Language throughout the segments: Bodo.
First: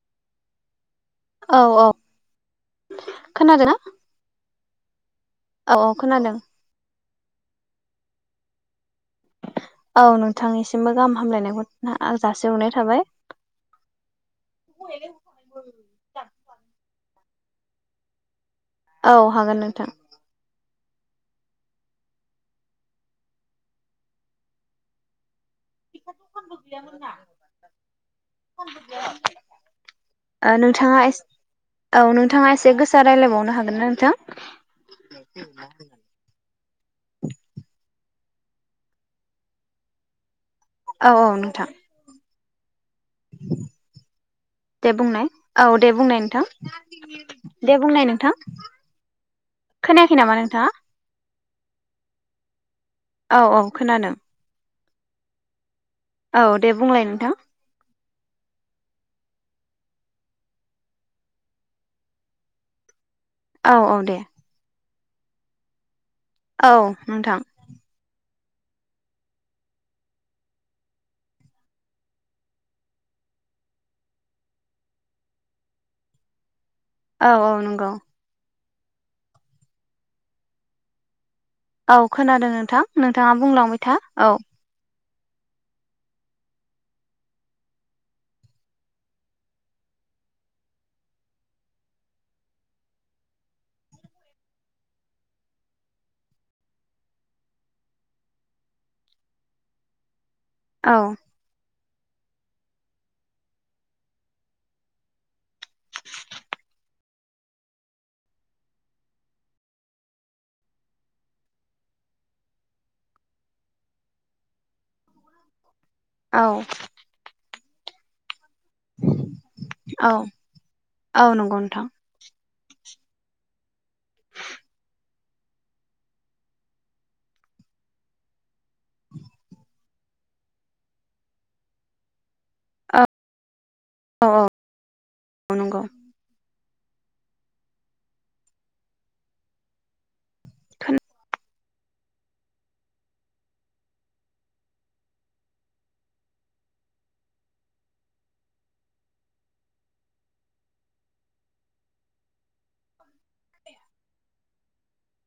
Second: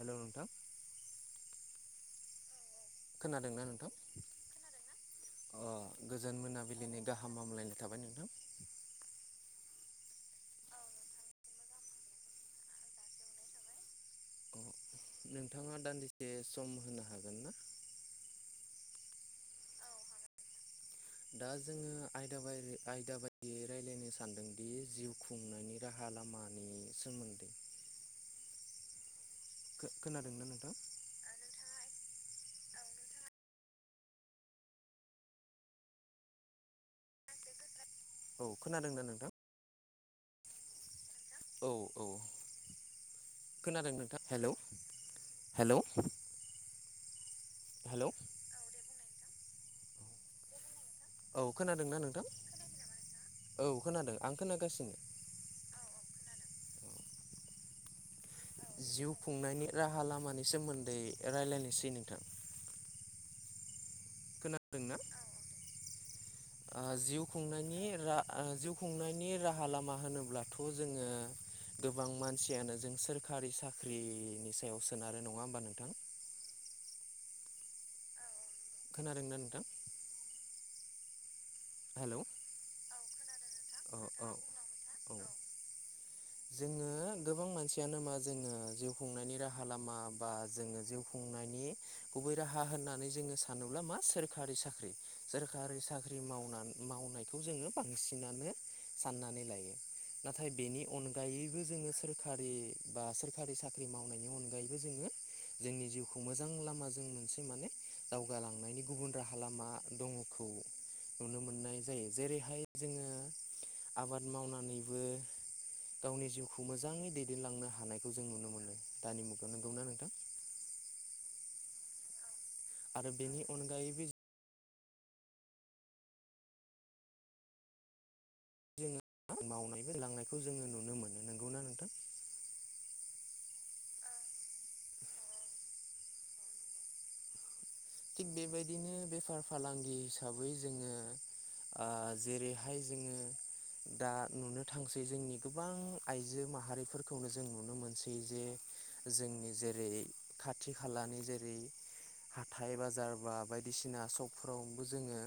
हेल' नोंथां। औ औ खोनादोंना नोंथां अ औ औ खोनादों गोजोन मोनाबि लिनि गाहाम हामलायनाय थाबाय नोंथां। औ नोंथांनिसिमबो गाहाम हामलायनायखौ जासिहरनाय आ थाबाय। अ नोंथाङा दान्दिसे सम होनो हागो औ हागोन नोंथां। दा जोङो आयदा बा आयदा बायदियै रायज्लायनो सानदोंदि जिउ खुं खुंनायनि राहा लामानि सोमो खोनादोंना ओ नोंथां नोंथाङा ए औ नोंथाङा एसे गोसा रायलायबावनो हागोन ना नोंथां। औ खोनादों ना नोंथां। औ औ नों औ औ खोनादों नोंथां हेल' दे बुंनाय औ हेल' दे बुंनाय नोंथां दे बुंनाय नोंथां खोनायाखै नामा नोंथाङा? औ खोनादोंना नोंथां औ खोनादों आं खोनागासिनो। औ दे बुंलाय नोंथां। जिउ खुंनायनि राहा लामानि सोमोन्दै रायलायनोसै नोंथां। औ औ दे खोनादोंना औ ओ जिउ नोंथां खुंनाय नि रा जिउ खुंनायनि राहा लामा होनोब्लाथ' जोङो गोबां मानसियानो जों सोरखारि साख्रिनि सायाव सोनारो नङा होमबा नोंथां। औ औ नंगौ। खोनादों ना नोंथां? औ हेलौ खोनादों नोंथां नोंथाङा बुंलांबाय था औ औ जोङो गोबां मानसियानो मा जोङो जिउ खुंनायनि राहा लामा बा जोङो जिउ खुंनायनि गुबै राहा होननानै जोङो सानोब्ला मा सोरखारि साख्रि। सोरखारि साख्रि मावनानै मावनायखौ जोङो बांसिनानो साननानै लायो। नाथाय बेनि औ अनगायैबो जोङो सो सोरखारि बा सोरखारि साख्रि मावनायनि अनगायैबो जोङो जोंनि जिउखौ मोजां लामाजों मोनसे माने दावगालांनायनि गुबुन राहा लामा दङ। खौ नुनो मोननाय जायो जेरैहाय जोङो आबाद मावनानैबो गावनि औ जिउखौ मोजाङै दैदेनलांनो हानायखौ जों नुनो मोनो दानि मुगायाव नोंगौना औ नोंथां? औ नंगौ नोंथां। आरो बेनि अनगायैबो जोङो मावनायबो लांनायखौ जोङो नुनो मोनो नोंगौना नोंथां? औ औ औ नंगौ थिग बेबायदिनो बेफार फालांगि हिसाबै जोङो ओ जेरैहाय जोङो दा नुनो थांसै जोंनि गोबां आइजो माहारिफोरखौनो जों नुनो मोनसै जे जोंनि जेरै खाथि खालानि जेरै थाइ बाजार बा बायदिसिना सकफोरावबो जोङो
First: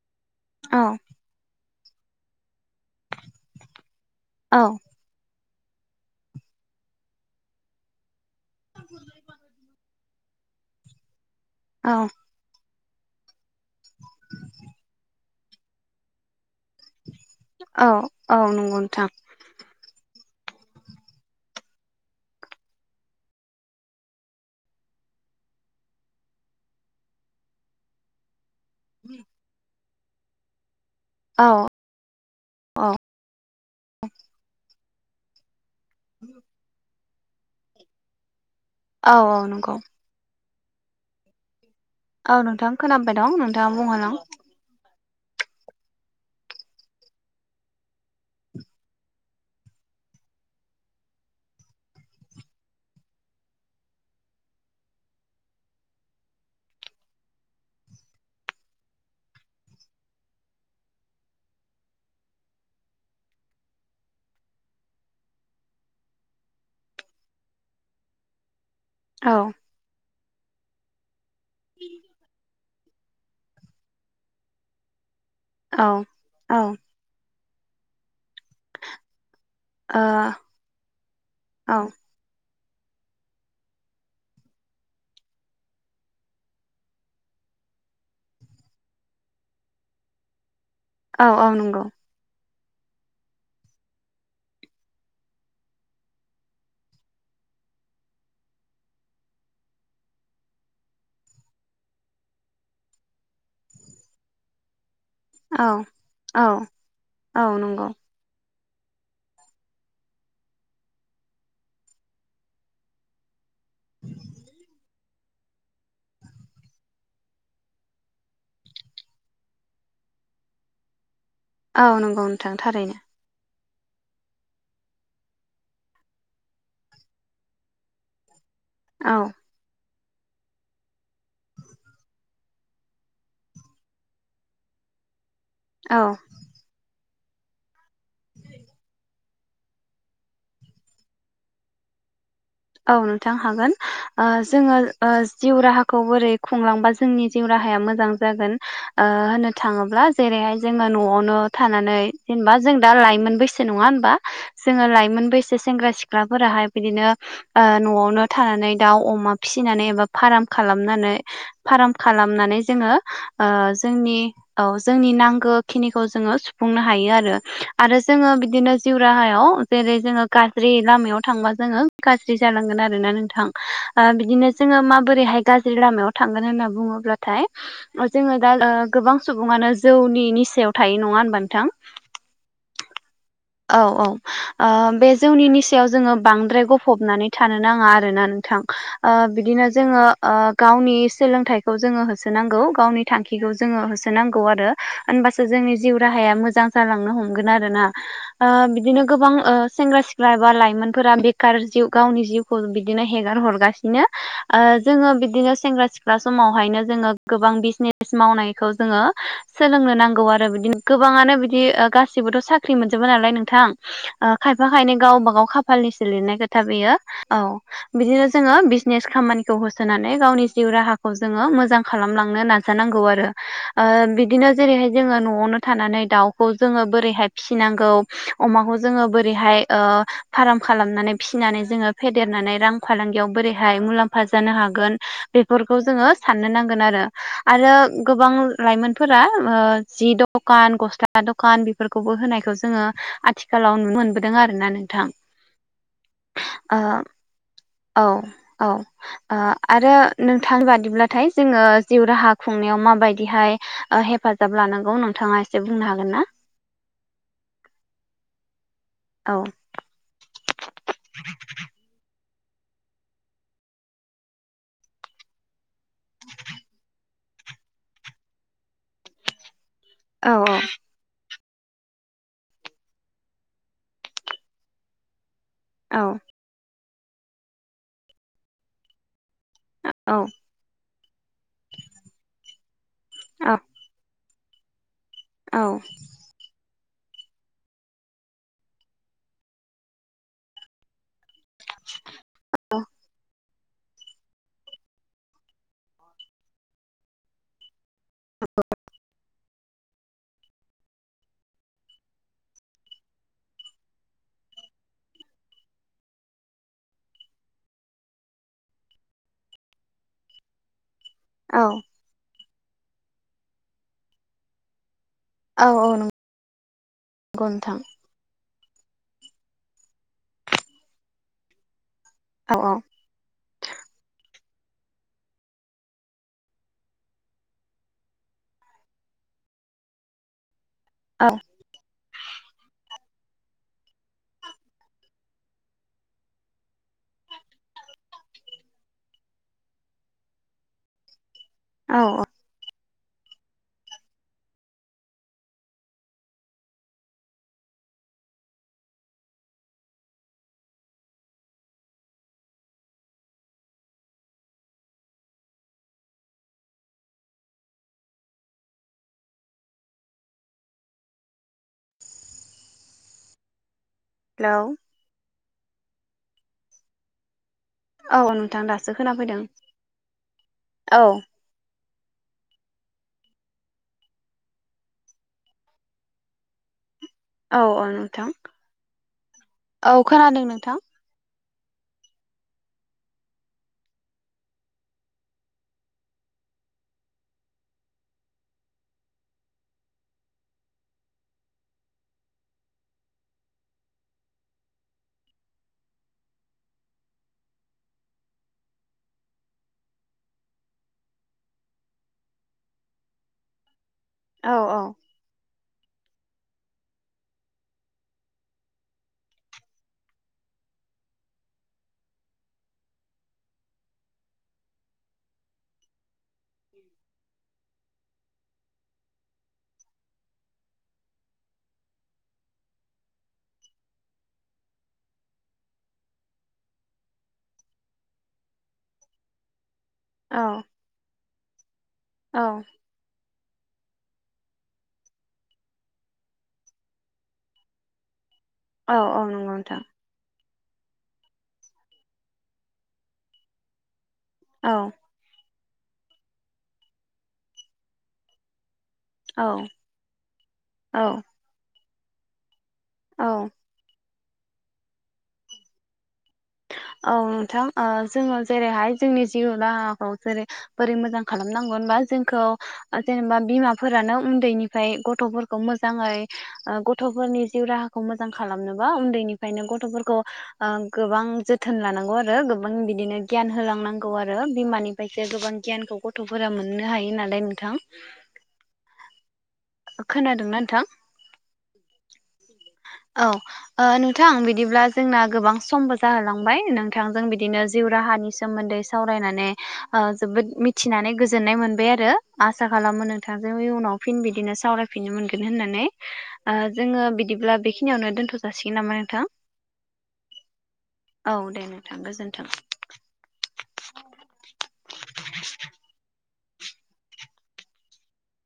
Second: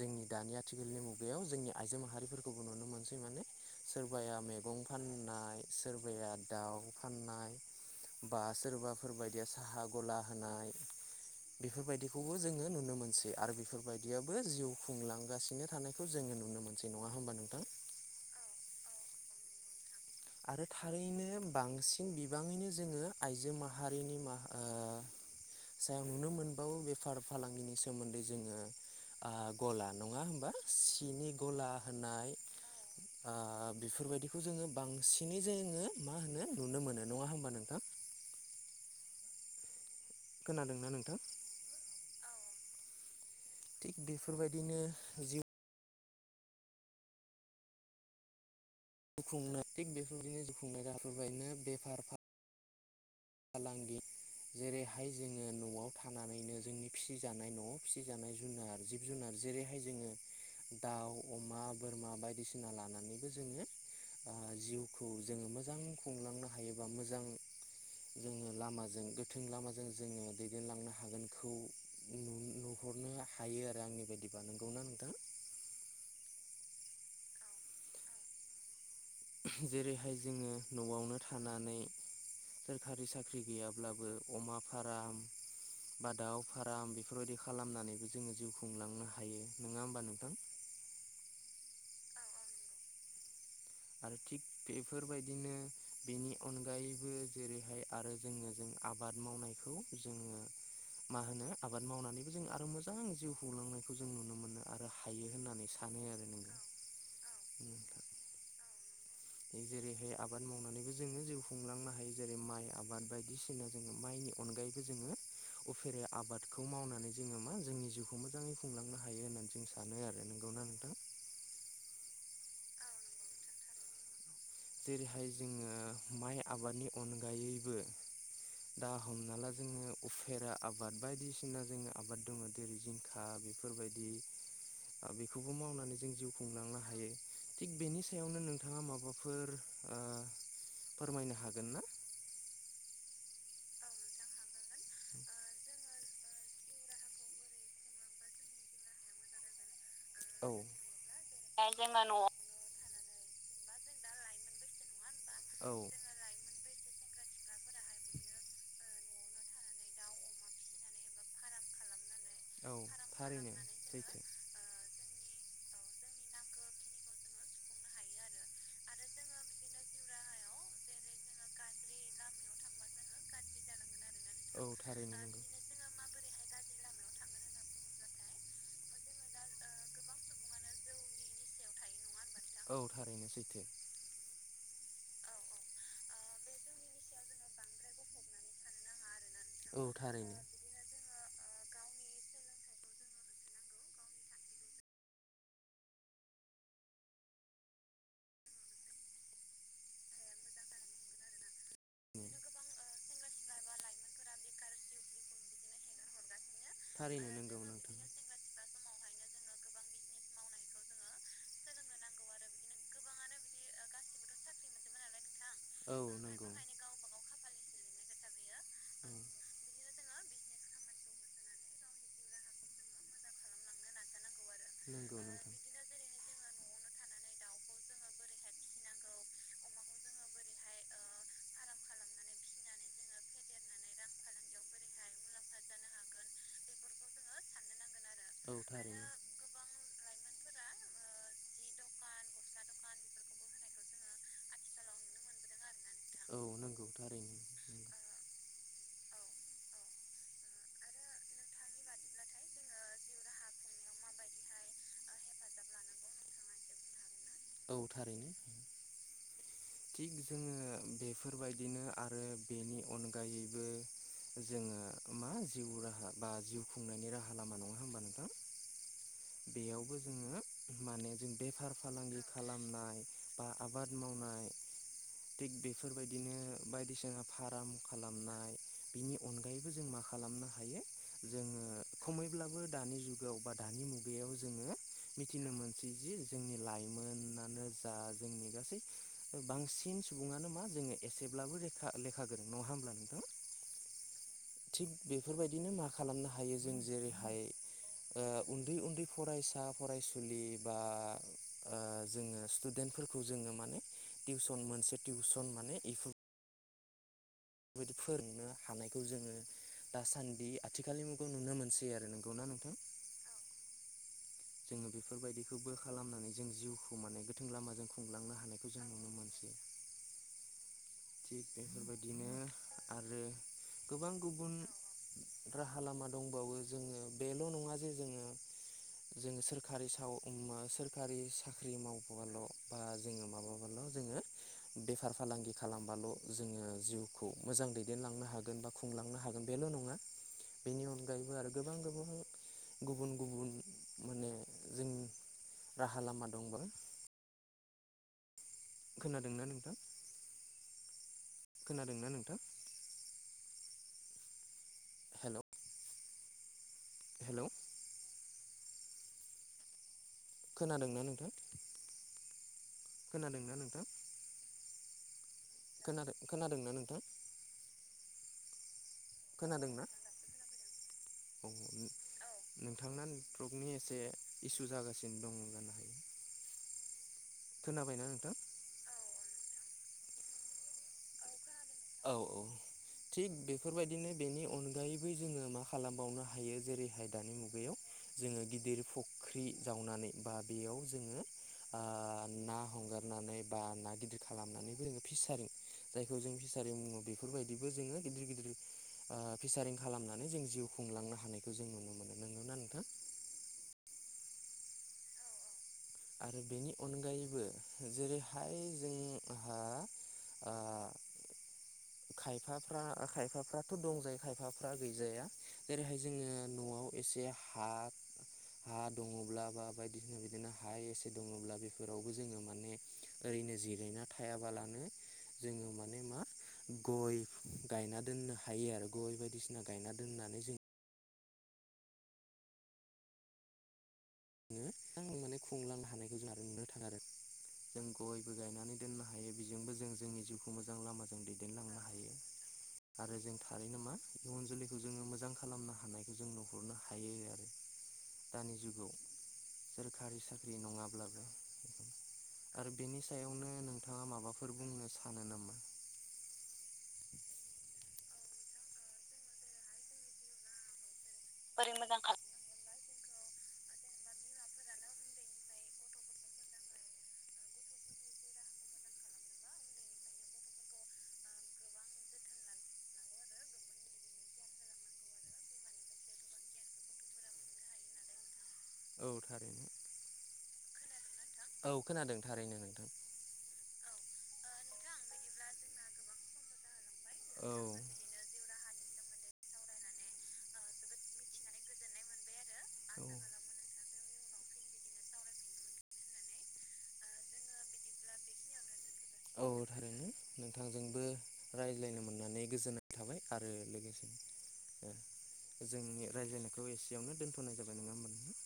जोंनि दानि औ आथिखालनि मुगा याव जोंनि आइजो माहारिफोरखौबो नुनो मोनसै माने सोरबाया औ मैगं फाननाय सोरबाया दाउ फाननाय बा सोरबाफोरबायायदिया साहा गला होनाय औ बेफोरबायदिखौ खौबो जोङो नुनो मोनसै आरो बेफोरबायदियाबो जिउ खुंलांगासिनो थानायखौ जोङो नुनो मोनसै नङा होमबा नों औ औ नंगौ नोंथां। आरो थारैनो बांसिन बिबाङैनो जोङो आइजो माहारिनि मा ओ सायाव नुनो मोनबावो बेफार फालांगिनि सोमोन्दै जोङो आ गला नङा होनबा सिनि औ गला होनाय औ ओ बेफोरबायदिखौ जोङो बांसिनै जोङो मा होनो नुनो मोनो नङा होमबा नोंथां? औ नंगौ खोनादोंना नोंथां? औ नोंथां खोनाबाय दं। नोंथाङा थिग बुंहोलां बेफोरबायदिनो जिउ खुंनो थिग बेफोरबायदिनो जिउ राहा फोरबायनो बेफार फालांगि जेरैहाय जोङो न'आव थानानैनो जोंनि फिसिजानाय न'आव फिसिजानाय जुनार जिब जुनार जेरैहाय जोङो दाउ अमा बोरमा बायदिसिना लानानैबो जोङो ओ जिउखौ जोङो मोजां खुंलांनो हायोबा मोजां। जोङो लामाजों औ गोथों लामाजों जोङो दैदेनलांनो हागोनखौ जों नुनो हरनो हायो आरो आंनि बायदिबा नोंगौना नोंथां? औ औ जेरैहाय जोङो न'आवनो थानानै औ सोरखारि साख्रि गैयाब्लाबो अमा फाराम बा दाव फाराम बेफोरबायदि खालामनानैबो जोङो जिउ खुंलांनो हायो नङा होमबा नोंथां? औ औ नंगौ। आरो थिग बेफोरबायदिनो बेनि अनगायैबो जेरैहाय आरो जोङो जों आबाद मावनायखौ जोङो मा होनो आबाद मावनानैबो जों आरो मोजां जिउ खुंलांनायखौ जों नुनो मोनो आरो हायो औ होननानै सानो आरो औ नोंगौ औ नंगौ। नोंथां जेरैहाय आबाद मावनानैबो जोङो जिउ खुंलांनो हायो जेरै माइ आबाद बायदिसि ना जोङो माइनि अनगायैबो जोङो उफेरे आबादखौ मावनानै जोङो मा जोंनि जिउखौ मोजाङै खुंलांनो हायो होननानै जों सान सानो आरो नोंगौना नोंथां [unintelligible] [unintelligible] औ नंगौ नोंथां थारैनो जेरैहाय जोङो माइ आबादनि अनगायैबो दा औ हमना ला जोङो उफेरा आबाद बायदिसिना जों आबाद दङ जेरै जिंखा बेफोरबायदि आ बेखौबो मावनानै जों औ जिउ खुंलांनो हायो थिग बेनि सायावनो नोंथाङा माबाफोर फोर ओ फोरमायनो हागोन ना? औ नोंथां हागोन ओ जोङो ओ जिउ राहाखौ बोरै खुंलांबा जोंनि जिउ राहाया मोजां जागोन ओ होननो थाङोब्ला औ जेरैहाय जोङो न'आवनो थानानै जेनबा जों दा लाइमोन बैसो नङा ओनबा जोङो लाइमोन बैसो औ सेंग्रा सिख्लाफोराहाय बिदिनो ओ न'आवनो थानानै दाउ अमा फिसिनानै एबा फाराम खालामनानै फाराम खालामनानै औ जोङो ओ थारैनो जोंनि सैथो औ जोंनि नांगोखिनिखौ जोङो सुफुंनो हायो आरो आरो। जोङो बिदिनो जिउ राहायाव जेरै जोङो गाज्रि लामायाव थांबा जोङो गाज्रि -ज्रि जालांगोन आरोना नोंथां ओ बिदिनो औ जोङो थारैनो नंगौ माबोरैहाय गा -ज्रि लामायाव थांगोन होनना बुङोब्लाथाय ओ जोङो दा ओ गोबां सुबुङानो जौनि निसायाव थायो नङा ओनबा नोंथां? औ थारैनो सैथो औ औ ओ बे जौनि निसायाव ओ जोङो बांद्राय गफब -फबनानै थानो नाङा आरोना नोंथां ओ बिदिनो औ जोङो ओ थारैनो गावनि सोलोंथाइखौ जोङो होसोनांगौ गावनि थांखिखौ जोङो होसोनांगौ आरो। ओनबासो जोंनि जिउ राहाया मोजां जालांनो हमगोन आरो ना। ओ बिदिनो गोबां ओ सेंग्रा सिख्ला एबा लाइमोनफोरा बेकार जिउ थांखिखौ बिदिनो गोबां गावनि ओ जिउखौ बिदि बिदिनो हेगार हरगासिनो ओ जोङो बिदिनो सेंग्रा सिख्ला समावहायनो जोङो थारैनो गोबां नंगौ नोंथां बिजनेस मावनायखौ जोङो सोलोंनो नांगौ आरो बिदिनो गोबाङानो बिदि ओ गासिबोथ' साख्रि मोनजोबा नालाय नोंथां ओ खायफा खायनै गावबा गाव जोङो औ खाफालनिसो लिरनाय नंगौ औ नंगौ खोथा बेयो नोंथां औ बिदिनो जोङो बिजनेस खामानिखौ होसोनानै गावनि जिउ राहाखौ जोङो मोजां खालामलांनो नाज -जानांगौ आरो। ओ बिदिनो जेरैहाय जोङो न'आवनो थानानै दाउखौ जोङो बोरैहाय फिसिनांगौ अमाखौ जोङो बोरैहाय ओ फाराम खालामनानै फिसिनानै जोङो फेदेरनानै रां फालांगियाव बोरैहाय मुलाम्फा जानो हागोन। बेफोरखौ जोङो साननो नांगोन आरो। आरो गोबां औ थारैनो। लाइमोनफोरा ओ जि लाइमोनफोरा दकान गस्ला दकान बेफोरखौबो होनायखौ जोङो आथिखालाव नुनो मोनबोदों आरोना नोंथां औ ओ नोंगौ थारैनो औ औ ओ आरो नोंथांनि बादिब्लाथाय जोङो जिउ राहा खुंनायाव माबायदिहाय ओ हेफाजाब लानांगौ नोंथाङा एसे बुंनो हागोन ना? औ थारैनो औ थिग दोङो बेफोरबायदिनो आरो बेनि अनगायैबो जोङो मा जिउ राहा बा जिउ खुंनायनि राहा लामा नङा होमबा नोंथां बेयावबो औ जोङो माने जों बेफार फालांगि खालामनाय बा आबाद मावनाय थिग औ बेफोरबायदिनो बायदिसिना फाराम खालामनाय बिनि अन गायैबो जों मा औ खालामनो हायो जोङो खमैब्लाबो दानि जुग जुगाव बा औ औ दानि मुगायाव जोङो मिथिनो औ मोनसै जि जोंनि लाइमोनानो जा जोंनि गासै बांसिन सुबुङानो मा जोङो एसेब्लाबोे रेखा लेखा गोरों नङा होमब्ला नोंथां? थिग बेफोरबायदिनो मा खालामनो हायो जों जेरैहाय ओ उन्दै उन्दै फरायसा फरायसुलि बा ओ जोङो स्टुडेन्टफोरखौ जोङो माने टिउसन मोनसे टिउसन माने इफोर बेबायदि फोरोंनो हानायखौ जोङो दासान्दि आथिखालनि जुगाव नुनो औ मोनसै आरो नोंगौ ना नोंथां? जोङो बेफोरबायदिखौ औ बो औ खालामनानै जों जिउखौ माने गोथों नंगौ नोंथां लामाजों खुंलांनो हानायखौ जों नुनो मोनसै। थिग बेफोरबायदिनो औ औ आरो गोबां गुबुन राहा लामा दंबावो जोङो बेल' नङा जे जोङो जोङो सोरखारि साव मा सोरखारि औ साख्रि मावबोआल' बा जोङो माबा ह' जोङो बेफार फालांगि खालामबाल' जोङो जिउखौ मोजां दैदेनलांनो हागोन बा खुंलांनो हागोन बेल' नङा बेनि अनगायैबो आरो गोबां- औ गोबां औ गुबुन - गुबुन माने जों राहा लामा दंबो खोनादोंना नोंथां खोनादोंना नोंथां? Hello hello. खोनादोंना नोंथां खोनादोंना नोंथां। हेल'। खोनादों खोनादोंना नोंथां? औ नोंथां दासो खोना फैदों खोनादोंना औ। औ नोंथांना नेटवर्कनि एसे इसु जागासिनो दं। [inaudible] औ औ नोंथां औ खोनादों नोंथां। औ औ। थिग बेफोरबायदिनो बेनि अनगायैबो जोङो मा खालामबावनो हायो जेरैहाय दानि मुगायाव जोङो गिदिर फुख्रि जावनानै बा बेयाव जोङो ओ ना हगारनानै बा ना गिदिर खालामनानै जोङो फिसारिं जायखौ जों फिसारिं बुङो बेफोरबायदिबो जोङो गिदिर गिदिर ओ फिसारिं खालामनानै जों जिउ खुंलांनो हानायखौ जों नुनो मोनो नोंगौना नोंथां? औ औ। आरो बेनि अनगायैबो जेरैहाय जोंहा ओ खायफाफ्रा खायफाफ्राथ' दंजायो खायफाफ्रा गैजाया जेरैहाय जोङो न'आव एसे हा हा दङब्ला बा बायदिसिना बिदिनो हा एसे दङब्ला बेफोरावबो जोङो माने ओरैनो जिरायना थायाबालानो जोङो माने मा? गय गायना दोननो हायो आरो गय बायदिसिना गायना दोननानै औ औ। माने खुंलांनो हानायखौ जों आरो नुनो थाङा आरो जों गयबो गायनानै औ दोननो औ हायो नंगौ बिजोंबो नोंथां जों जोंनि जिउ मोजां लामाजों दैदेनलांनो हायो आरो जों थारैनो मा? इयुन औ जोलैखौ जोङो मोजां खालामनो हानायखौ जों नुहरनो हायो आरो दानि जुगाव। औ सोरखारि साख्रि औ नङाब्लाबो आरो बेनि औ सायावनो नोंथाङा माबा फोर बुंनो सानो नामा? औ नोंथां ओ जोङो जेरैहाय जोंनि जिउ राहाखौ जेरै बोरै मोजां खालामनांगौ होनबा जोंखौ जेनेबा बिमाफोरानो उन्दैनिफ्राय गथ'फोरखौ मोजाङै गथ'फोरनि जिउ राहाखौ मोजां खालामनोबा उन्दैनिफ्रायनो गथ'फोरखौ ओ गो गोबां जोथोन लानांगौ आरो गोबां बिदोनो गियान होलांनांगौ आरो बिमानिफ्रायसो गोबां गियानखौ गथ' गथ'फोरा मोननो हायो नालाय नोंथां। औ थारैनो। खोनादोंना नोंथां? औ खोनादों थारैनो नोंथां। औ ओ नोंथां बिदिब्ला जोंना गोबां समबो जाहोलांबाय नोंथां जों बिदिनो जिउ राहानि सोमोन्दै सावरायनानै ओ जोबोद मिथिनानै गोजोननाय मोनबाय आरो। आसा खालामो नोंथांजों उनाव फिन बिद बिदिनो सावरायफिनो मोनगोन होननानै ओ जोङो बिदिब्ला बेखिनियावनो दोनथ' जासिगोन नामा नोंथां औ थारैनो नोंथांजोंबो औ दे नोंथां रायज्लायनो गोजोन्थों। मोननानै गोजोननाय थाबाय आरो लोगोसे जोंनि रायज्लायनायखौ एसेयावनो दोनथ'नाय जाबाय नङा होमबा